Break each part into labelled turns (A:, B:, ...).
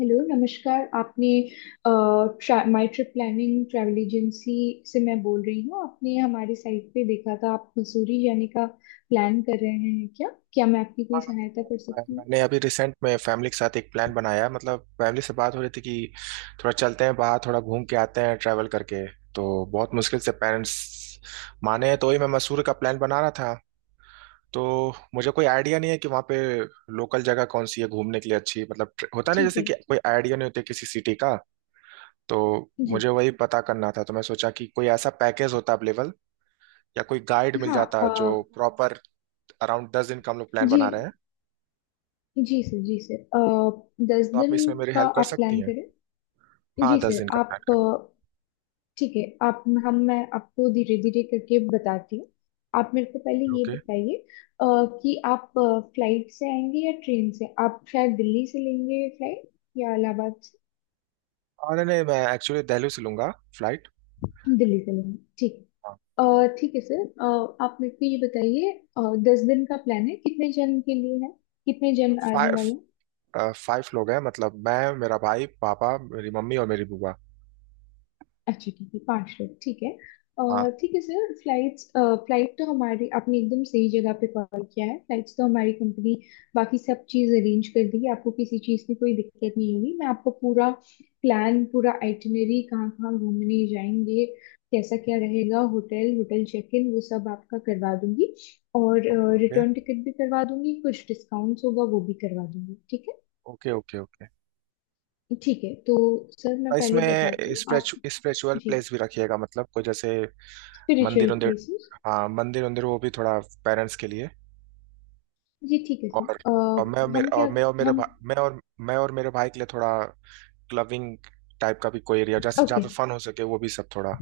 A: Hello नमस्कार। आपने माई trip planning travel agency से मैं बोल रही हूँ। आपने हमारे साइट पे देखा था आप मसूरी जाने का प्लान कर रहे हैं क्या? क्या मैं आपकी कोई
B: हाँ,
A: सहायता कर
B: मैं-
A: सकती हूँ?
B: मैंने अभी रिसेंट में फैमिली के साथ एक प्लान बनाया मतलब फैमिली से बात हो रही थी कि थोड़ा चलते हैं बाहर थोड़ा घूम के आते हैं ट्रैवल करके तो बहुत मुश्किल से पेरेंट्स माने हैं, तो वही मैं मसूरी का प्लान बना रहा था। तो मुझे कोई आइडिया नहीं है कि वहाँ पे लोकल जगह कौन सी है घूमने के लिए अच्छी मतलब होता नहीं
A: ठीक
B: जैसे
A: है।
B: कि कोई आइडिया नहीं होता किसी सिटी का। तो
A: जी
B: मुझे वही पता करना था तो मैं सोचा कि कोई ऐसा पैकेज होता अवेलेबल या कोई गाइड मिल
A: हाँ।
B: जाता जो प्रॉपर अराउंड 10 दिन का हम लोग प्लान
A: जी।
B: बना रहे हैं।
A: जी सर। जी सर। दस
B: तो आप
A: दिन
B: इसमें मेरी
A: का
B: हेल्प कर
A: आप
B: सकती
A: प्लान
B: हैं।
A: करें।
B: हाँ
A: जी
B: दस
A: सर
B: दिन का प्लान
A: आप
B: कर।
A: ठीक है। आप हम मैं आपको धीरे धीरे करके बताती हूँ। आप मेरे को पहले ये
B: ओके।
A: बताइए अ, कि आप फ्लाइट से आएंगे या ट्रेन से? आप शायद दिल्ली से लेंगे फ्लाइट या इलाहाबाद से?
B: अरे नहीं मैं एक्चुअली दिल्ली से लूंगा फ्लाइट।
A: दिल्ली से लेंगे ठीक है। ठीक है सर। आप मेरे को ये बताइए अ, दस दिन का प्लान है, कितने जन के लिए है? कितने जन आने वाले हैं?
B: 5। 5 लोग हैं मतलब मैं मेरा भाई पापा मेरी मम्मी और मेरी बुआ।
A: अच्छा ठीक है, 5 लोग ठीक है।
B: हाँ।
A: ठीक है सर। फ्लाइट्स, फ्लाइट तो हमारी, आपने एकदम सही जगह पे कॉल किया है। फ्लाइट्स तो हमारी कंपनी बाकी सब चीज़ अरेंज कर देगी, आपको किसी चीज़ की कोई दिक्कत नहीं होगी। मैं आपको पूरा प्लान, पूरा आइटिनरी, कहाँ कहाँ घूमने जाएंगे, कैसा क्या रहेगा, होटल, होटल चेक इन, वो सब आपका करवा दूंगी। और
B: ओके ओके।
A: रिटर्न टिकट भी करवा दूंगी, कुछ डिस्काउंट्स होगा वो भी करवा दूंगी। ठीक है?
B: Okay okay okay.
A: ठीक है तो सर मैं
B: और
A: पहले बताती
B: इसमें
A: हूँ आप।
B: स्पिरिचुअल
A: जी।
B: प्लेस भी रखिएगा मतलब कोई जैसे
A: स्पिरिचुअल
B: मंदिर उंदिर।
A: प्लेसेस।
B: हाँ मंदिर उंदिर वो भी थोड़ा पेरेंट्स के लिए।
A: जी ठीक है सर।
B: और और
A: हम क्या हम।
B: मैं और मेरे भाई के लिए थोड़ा क्लबिंग टाइप का भी कोई एरिया जैसे जहाँ
A: ओके।
B: पे फन हो सके वो भी सब थोड़ा।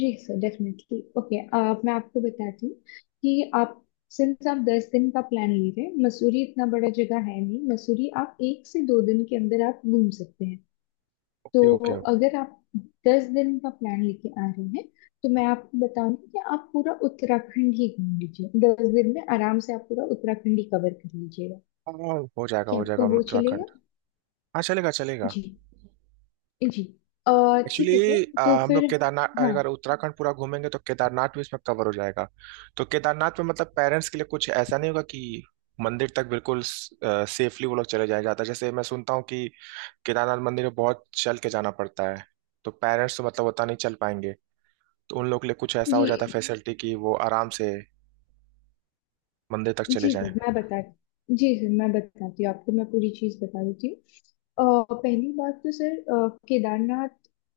A: जी सर डेफिनेटली। ओके मैं आपको बताती हूँ कि आप, सिंस आप 10 दिन का प्लान ले रहे हैं, मसूरी इतना बड़ा जगह है नहीं। मसूरी आप 1 से 2 दिन के अंदर आप घूम सकते हैं। तो
B: ओके ओके ओके।
A: अगर आप 10 दिन का प्लान लेके आ रहे हैं तो मैं आपको बताऊंगी कि आप पूरा उत्तराखंड ही घूम लीजिए। 10 दिन में आराम से आप पूरा उत्तराखंड ही कवर कर लीजिएगा।
B: हाँ,
A: क्या
B: हो जाएगा
A: आपको वो चलेगा?
B: उत्तराखंड। हाँ चलेगा चलेगा।
A: जी। जी अ, ठीक है सर।
B: एक्चुअली
A: तो
B: हम
A: फिर
B: लोग केदारनाथ
A: हाँ
B: अगर उत्तराखंड पूरा घूमेंगे तो केदारनाथ भी इसमें कवर हो जाएगा। तो केदारनाथ में मतलब पेरेंट्स के लिए कुछ ऐसा नहीं होगा कि मंदिर तक बिल्कुल सेफली वो लोग चले जाया जाता है जैसे मैं सुनता हूँ कि केदारनाथ मंदिर में बहुत चल के जाना पड़ता है। तो पेरेंट्स तो मतलब उतना नहीं चल पाएंगे। तो उन लोग के लिए कुछ ऐसा हो
A: जी।
B: जाता है फैसिलिटी कि वो आराम से मंदिर तक चले
A: जी सर
B: जाएं।
A: मैं बता... जी सर मैं बताती हूँ आपको, मैं पूरी चीज़ बता देती हूँ। पहली बात तो सर केदारनाथ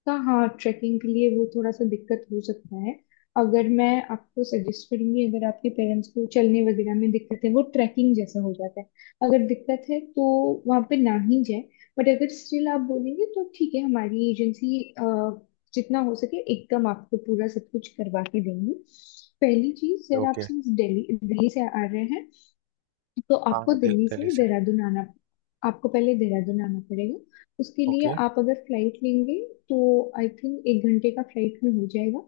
A: का, हाँ, ट्रैकिंग के लिए वो थोड़ा सा दिक्कत हो सकता है। अगर मैं आपको सजेस्ट करूंगी, अगर आपके पेरेंट्स को चलने वगैरह में दिक्कत है, वो ट्रैकिंग जैसा हो जाता है। अगर दिक्कत है तो वहाँ पे ना ही जाए। बट अगर स्टिल आप बोलेंगे तो ठीक है, हमारी एजेंसी जितना हो सके एकदम आपको पूरा सब कुछ करवा के देंगी। पहली चीज सर, आप
B: ओके।
A: सिंस दिल्ली, दिल्ली से आ रहे हैं, तो
B: हाँ
A: आपको
B: हाँ
A: दिल्ली
B: दिल्ली
A: से
B: से।
A: देहरादून आना, आपको पहले देहरादून आना पड़ेगा। उसके लिए
B: ओके
A: आप अगर फ्लाइट लेंगे तो आई थिंक 1 घंटे का फ्लाइट में हो जाएगा।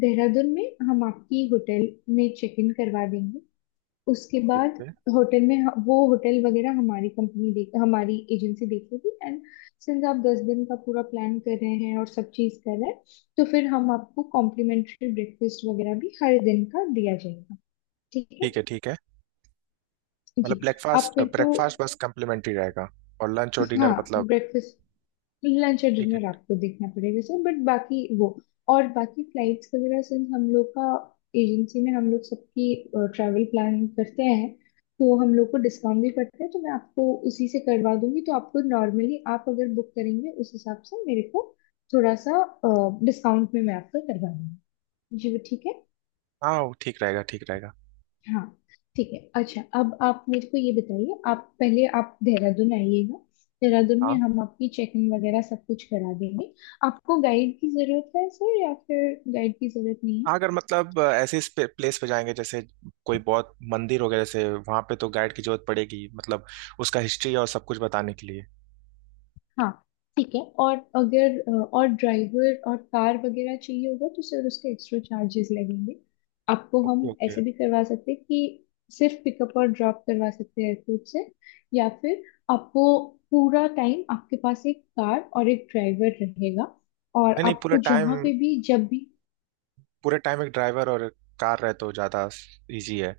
A: देहरादून में हम आपकी होटल में चेक इन करवा देंगे। उसके
B: ओके
A: बाद
B: ओके।
A: होटल में वो होटल वगैरह हमारी कंपनी देख, हमारी एजेंसी देखेगी। एंड सिंस आप दस दिन का पूरा प्लान कर रहे हैं और सब चीज़ कर रहे हैं, तो फिर हम आपको कॉम्प्लीमेंट्री ब्रेकफास्ट वगैरह भी हर दिन का दिया जाएगा। ठीक है?
B: ठीक है ठीक है। मतलब
A: जी। आप
B: ब्रेकफास्ट
A: मेरे को...
B: ब्रेकफास्ट बस कम्प्लीमेंट्री रहेगा और लंच और
A: हाँ,
B: डिनर मतलब।
A: ब्रेकफास्ट, लंच और डिनर आपको देखना पड़ेगा सर। बट बाकी वो, और बाकी फ्लाइट्स वगैरह, सिंस हम लोग का, एजेंसी में हम लोग सबकी ट्रैवल प्लान करते हैं, तो हम लोग को डिस्काउंट भी करते हैं, तो मैं आपको उसी से करवा दूंगी। तो आपको नॉर्मली आप अगर बुक करेंगे उस हिसाब से मेरे को थोड़ा सा डिस्काउंट में मैं आपको करवा दूंगी। जी वो ठीक है।
B: हाँ वो ठीक रहेगा ठीक रहेगा।
A: हाँ ठीक है। अच्छा अब आप मेरे को ये बताइए, आप पहले आप देहरादून आइएगा, देहरादून में
B: हाँ
A: हम आपकी चेकिंग वगैरह सब कुछ करा देंगे। आपको गाइड की जरूरत है सर या फिर गाइड की जरूरत नहीं?
B: हाँ अगर मतलब ऐसे प्लेस पे जाएंगे जैसे कोई बहुत मंदिर हो गया जैसे वहां पे तो गाइड की जरूरत पड़ेगी मतलब उसका हिस्ट्री और सब कुछ बताने के लिए।
A: हाँ ठीक है। और अगर और ड्राइवर और कार वगैरह चाहिए होगा तो सर उसके एक्स्ट्रा चार्जेस लगेंगे। आपको
B: ओके
A: हम
B: ओके।
A: ऐसे भी करवा सकते हैं कि सिर्फ पिकअप और ड्रॉप करवा सकते हैं एयरपोर्ट से। या फिर आपको पूरा टाइम आपके पास एक कार और एक ड्राइवर रहेगा और
B: नहीं नहीं पूरे
A: आपको
B: टाइम
A: जहाँ पे भी, जब भी...
B: पूरे टाइम एक ड्राइवर और कार रहे तो ज्यादा इजी है।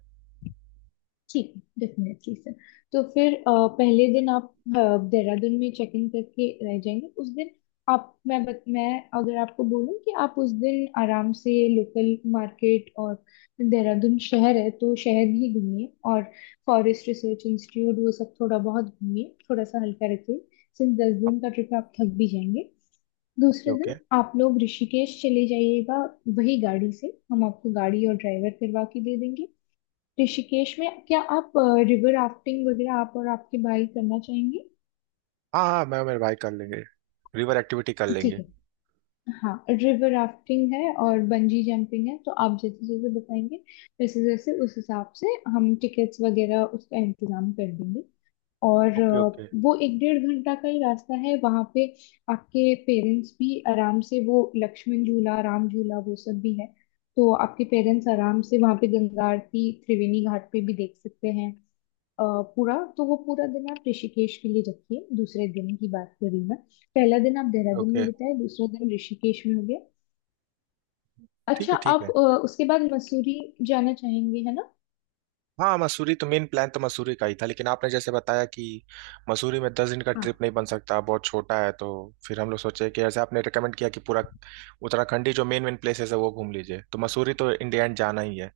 A: ठीक है, डेफिनेटली सर। तो फिर पहले दिन आप देहरादून में चेक इन करके रह जाएंगे। उस दिन आप, मैं अगर आपको बोलूं कि आप उस दिन आराम से लोकल मार्केट, और देहरादून शहर है तो शहर ही घूमिए, और फॉरेस्ट रिसर्च इंस्टीट्यूट वो सब थोड़ा बहुत घूमिए, थोड़ा सा हल्का रखिए। सिंस 10 दिन का ट्रिप आप थक भी जाएंगे।
B: ओके
A: दूसरे
B: ओके।
A: दिन आप लोग ऋषिकेश चले जाइएगा, वही गाड़ी से। हम आपको गाड़ी और ड्राइवर करवा के दे देंगे। ऋषिकेश में क्या आप रिवर राफ्टिंग वगैरह आप और आपके भाई करना चाहेंगे?
B: हाँ हाँ मैं और मेरे भाई कर लेंगे रिवर एक्टिविटी कर
A: ठीक
B: लेंगे।
A: है। हाँ, रिवर राफ्टिंग है और बंजी जंपिंग है, तो आप जैसे जैसे बताएंगे वैसे जैसे उस हिसाब से हम टिकट्स वगैरह उसका इंतजाम कर देंगे। और
B: ओके ओके
A: वो एक डेढ़ घंटा का ही रास्ता है वहाँ पे। आपके पेरेंट्स भी आराम से वो लक्ष्मण झूला, राम झूला, वो सब भी है। तो आपके पेरेंट्स आराम से वहाँ पे गंगा आरती, त्रिवेणी घाट पे भी देख सकते हैं। अ, पूरा तो वो पूरा दिन आप ऋषिकेश के लिए रखिए, दूसरे दिन की बात कर रही हूँ मैं। पहला दिन आप देहरादून
B: ओके।
A: में बिताए, दूसरा दिन ऋषिकेश में हो गया।
B: ठीक
A: अच्छा
B: है ठीक
A: आप
B: है।
A: उसके बाद मसूरी जाना चाहेंगे, है
B: हाँ मसूरी तो मेन प्लान तो मसूरी का ही था लेकिन आपने जैसे बताया कि मसूरी में 10 दिन का
A: ना?
B: ट्रिप नहीं बन सकता बहुत छोटा है तो फिर हम लोग सोचे कि जैसे आपने रिकमेंड किया कि पूरा उत्तराखंड ही जो मेन मेन प्लेसेस है वो घूम लीजिए तो मसूरी तो इंडिया एंड जाना ही है।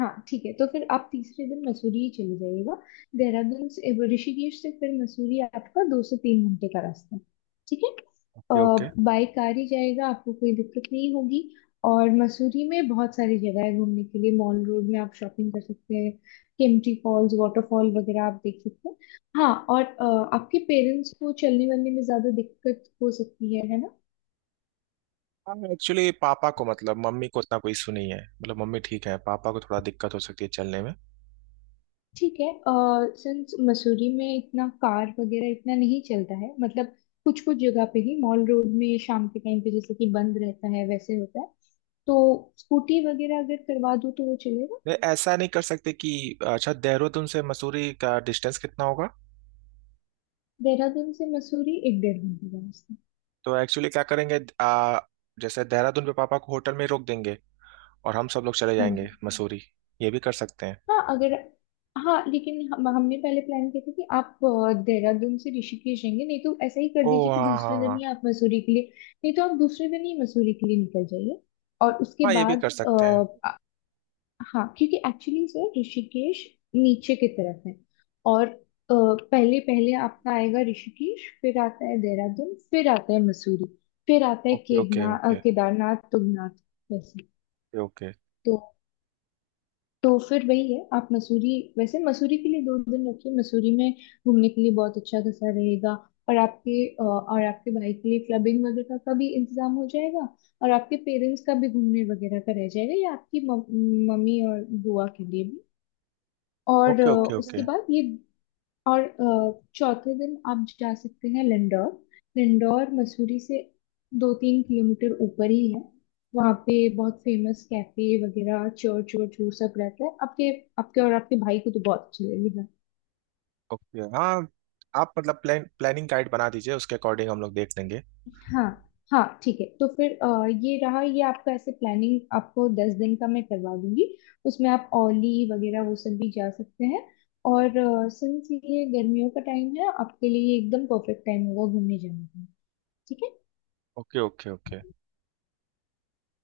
A: हाँ ठीक है, तो फिर आप तीसरे दिन मसूरी ही चले जाइएगा। देहरादून से, वो, ऋषिकेश से फिर मसूरी आपका 2 से 3 घंटे का रास्ता है। ठीक है।
B: Okay okay.
A: बाय कार ही जाएगा, आपको कोई दिक्कत नहीं होगी। और मसूरी में बहुत सारी जगह है घूमने के लिए। मॉल रोड में आप शॉपिंग कर सकते हैं, केम्प्टी फॉल्स वाटरफॉल वगैरह आप देख सकते हैं। हाँ और आपके पेरेंट्स को चलने वलने में ज्यादा दिक्कत हो सकती है ना?
B: हाँ एक्चुअली पापा को मतलब मम्मी को उतना कोई इशू नहीं है मतलब मम्मी ठीक है पापा को थोड़ा दिक्कत हो सकती है चलने में।
A: ठीक है। सिंस मसूरी में इतना कार वगैरह इतना नहीं चलता है, मतलब कुछ कुछ जगह पे ही मॉल रोड में शाम के टाइम पे जैसे कि बंद रहता है, वैसे होता है। तो स्कूटी वगैरह अगर करवा दूँ तो वो चलेगा।
B: नहीं, ऐसा नहीं कर सकते कि अच्छा देहरादून से मसूरी का डिस्टेंस कितना होगा।
A: देहरादून से मसूरी एक डेढ़ घंटे का रास्ता।
B: तो एक्चुअली क्या करेंगे जैसे देहरादून पे पापा को होटल में रोक देंगे और हम सब लोग चले
A: हाँ जी।
B: जाएंगे मसूरी ये भी कर सकते हैं।
A: हाँ अगर... हाँ लेकिन हम हमने पहले प्लान किया था कि आप देहरादून से ऋषिकेश जाएंगे, नहीं तो ऐसा ही कर
B: ओ
A: दीजिए कि
B: हाँ हाँ
A: दूसरे
B: हाँ
A: दिन ही
B: हाँ।
A: आप मसूरी के लिए, नहीं तो आप दूसरे दिन ही मसूरी के लिए निकल जाइए। और
B: हाँ,
A: उसके
B: ये भी कर
A: बाद
B: सकते हैं।
A: हाँ, क्योंकि एक्चुअली से ऋषिकेश नीचे की तरफ है। और पहले पहले आपका आएगा ऋषिकेश, फिर आता है देहरादून, फिर आता है मसूरी, फिर आता है
B: okay okay okay
A: Kedarnath, Tungnath वैसे।
B: ओके
A: तो तो फिर वही है, आप मसूरी, वैसे मसूरी के लिए 2 दिन रखिए। मसूरी में घूमने के लिए बहुत अच्छा खासा रहेगा। और आपके और आपके भाई के लिए क्लबिंग वगैरह का भी इंतजाम हो जाएगा, और आपके पेरेंट्स का भी घूमने वगैरह का रह जाएगा, या आपकी मम्मी और बुआ के लिए भी। और
B: ओके ओके ओके
A: उसके बाद ये, और चौथे दिन आप जा सकते हैं लिंडौर। लिंडौर मसूरी से 2-3 किलोमीटर ऊपर ही है। वहाँ पे बहुत फेमस कैफे वगैरह, चर्च वर्च, वो सब रहता है। आपके, आपके और आपके भाई को तो बहुत अच्छा लगेगा।
B: ओके। हाँ आप मतलब प्लानिंग गाइड बना दीजिए उसके अकॉर्डिंग हम लोग देख लेंगे।
A: हाँ। हाँ ठीक है, तो फिर ये रहा ये आपका ऐसे, प्लानिंग आपको 10 दिन का मैं करवा दूंगी। उसमें आप औली वगैरह वो सब भी जा सकते हैं। और सिंस ये गर्मियों का टाइम है, आपके लिए ये एकदम परफेक्ट टाइम होगा घूमने जाने का। ठीक है?
B: Okay okay okay.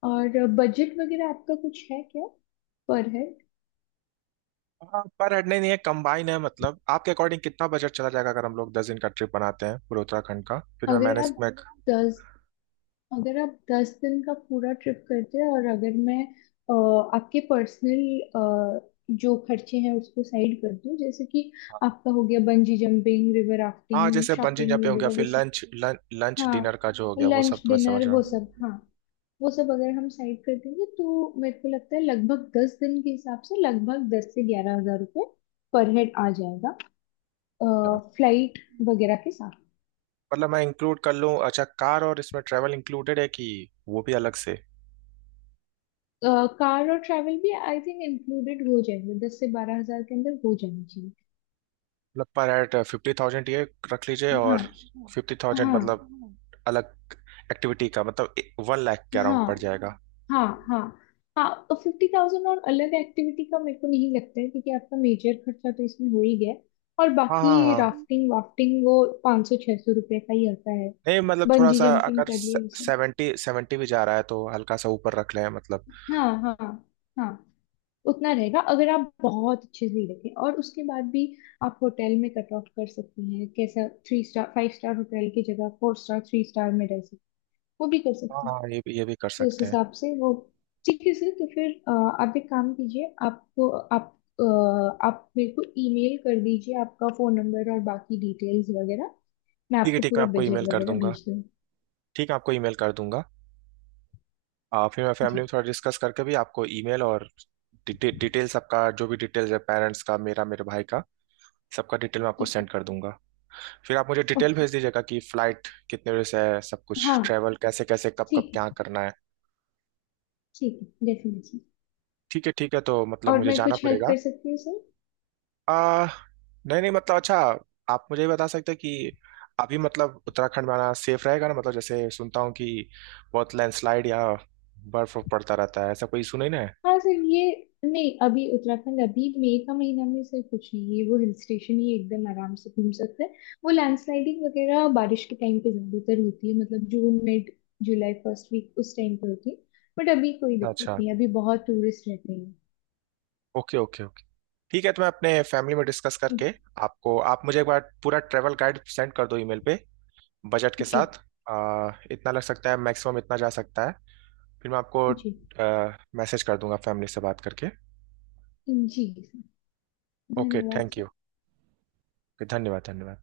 A: और बजट वगैरह आपका कुछ है क्या पर हेड?
B: हाँ पर हेड नहीं नहीं, ये कंबाइन है मतलब आपके अकॉर्डिंग कितना बजट चला जाएगा अगर हम लोग 10 दिन का ट्रिप बनाते हैं पूरे उत्तराखंड का फिर मैं
A: अगर आप
B: मैनेज मैं।
A: दस, अगर आप दस दिन का पूरा ट्रिप करते हैं और अगर मैं अ, आपके पर्सनल जो खर्चे हैं उसको साइड कर दूं, जैसे कि आपका हो गया बंजी जंपिंग, रिवर
B: हाँ
A: राफ्टिंग,
B: जैसे बंजी
A: शॉपिंग
B: जंपिंग हो गया
A: वगैरह
B: फिर
A: वो सब।
B: लंच लंच
A: हाँ,
B: डिनर का जो हो गया वो सब
A: लंच
B: तो मैं समझ
A: डिनर
B: रहा
A: वो
B: हूँ।
A: सब, हाँ वो सब अगर हम साइड कर देंगे तो मेरे को लगता है लगभग 10 दिन के हिसाब से लगभग 10 से 11 हज़ार रुपये पर हेड आ जाएगा, फ्लाइट वगैरह के साथ।
B: मतलब मैं इंक्लूड कर लूँ अच्छा कार और इसमें ट्रैवल इंक्लूडेड है कि वो भी अलग से।
A: कार और ट्रैवल भी आई थिंक इंक्लूडेड हो जाएंगे, 10 से 12 हज़ार के अंदर हो जानी चाहिए।
B: मतलब पर एट 50,000 ये रख लीजिए
A: हाँ
B: और 50,000
A: हाँ
B: मतलब अलग एक्टिविटी का मतलब 1 लाख के
A: हाँ
B: अराउंड पड़ जाएगा।
A: हाँ। हाँ हाँ और 50,000 और अलग एक्टिविटी का मेरे को नहीं लगता है, क्योंकि आपका मेजर खर्चा तो इसमें हो ही गया है। और
B: हाँ हाँ
A: बाकी
B: हाँ।
A: राफ्टिंग वाफ्टिंग वो 500-600 रुपये का ही आता है।
B: नहीं मतलब थोड़ा
A: बंजी
B: सा
A: जंपिंग
B: अगर
A: कर लिए उसे,
B: 70 70 भी जा रहा है तो हल्का सा ऊपर रख लें मतलब।
A: हाँ हाँ हाँ उतना रहेगा। अगर आप बहुत अच्छे से देखें और उसके बाद भी आप होटल में कट ऑफ कर सकती हैं, कैसा 3 स्टार, 5 स्टार होटल की जगह 4 स्टार, 3 स्टार में रह सकते, वो भी कर
B: हाँ
A: सकते हैं।
B: हाँ ये भी कर
A: तो उस
B: सकते हैं।
A: हिसाब से वो ठीक है सर। तो फिर आप एक काम कीजिए, आपको, आप आप मेरे को ईमेल कर दीजिए आपका फोन नंबर और बाकी डिटेल्स वगैरह, मैं आपको
B: ठीक है
A: पूरा
B: मैं आपको
A: बजट
B: ईमेल कर
A: वगैरह
B: दूंगा।
A: भेज दूंगी।
B: ठीक है आपको ईमेल कर दूंगा। फिर मैं
A: जी
B: फैमिली में थोड़ा डिस्कस करके भी आपको ईमेल और डिटेल्स आपका जो भी डिटेल्स है पेरेंट्स का मेरा मेरे भाई का सबका डिटेल मैं आपको
A: ठीक है।
B: सेंड कर दूंगा। फिर आप मुझे डिटेल
A: ओके।
B: भेज दीजिएगा कि फ्लाइट कितने बजे से है सब कुछ
A: हाँ
B: ट्रैवल कैसे कैसे कब कब
A: ठीक
B: क्या
A: है।
B: करना है।
A: ठीक है डेफिनेटली।
B: ठीक है ठीक है तो मतलब
A: और
B: मुझे
A: मैं
B: जाना
A: कुछ हेल्प
B: पड़ेगा।
A: कर सकती हूँ सर?
B: आ, नहीं नहीं मतलब अच्छा आप मुझे ये बता सकते हैं कि अभी मतलब उत्तराखंड में आना सेफ रहेगा ना मतलब जैसे सुनता हूँ कि बहुत लैंडस्लाइड या बर्फ वर्फ पड़ता रहता है ऐसा कोई इशू नहीं ना है।
A: हाँ सर, ये नहीं, अभी उत्तराखंड, अभी मई का महीना में सर कुछ नहीं है, वो हिल स्टेशन ही एकदम आराम से घूम सकते हैं। वो लैंडस्लाइडिंग वगैरह बारिश के टाइम पे ज्यादातर होती है, मतलब June mid, July first week उस टाइम पे होती है। बट अभी कोई दिक्कत
B: अच्छा।
A: नहीं, अभी बहुत टूरिस्ट रहते हैं।
B: Okay okay okay. ठीक है तो मैं अपने फैमिली में डिस्कस करके
A: जी।
B: आपको आप मुझे एक बार पूरा ट्रैवल गाइड सेंड कर दो ईमेल पे बजट के
A: जी।
B: साथ इतना लग सकता है मैक्सिमम इतना जा सकता है फिर मैं आपको
A: जी।
B: मैसेज कर दूंगा फैमिली से बात करके।
A: जी सर।
B: ओके
A: धन्यवाद
B: थैंक यू।
A: सर।
B: धन्यवाद धन्यवाद।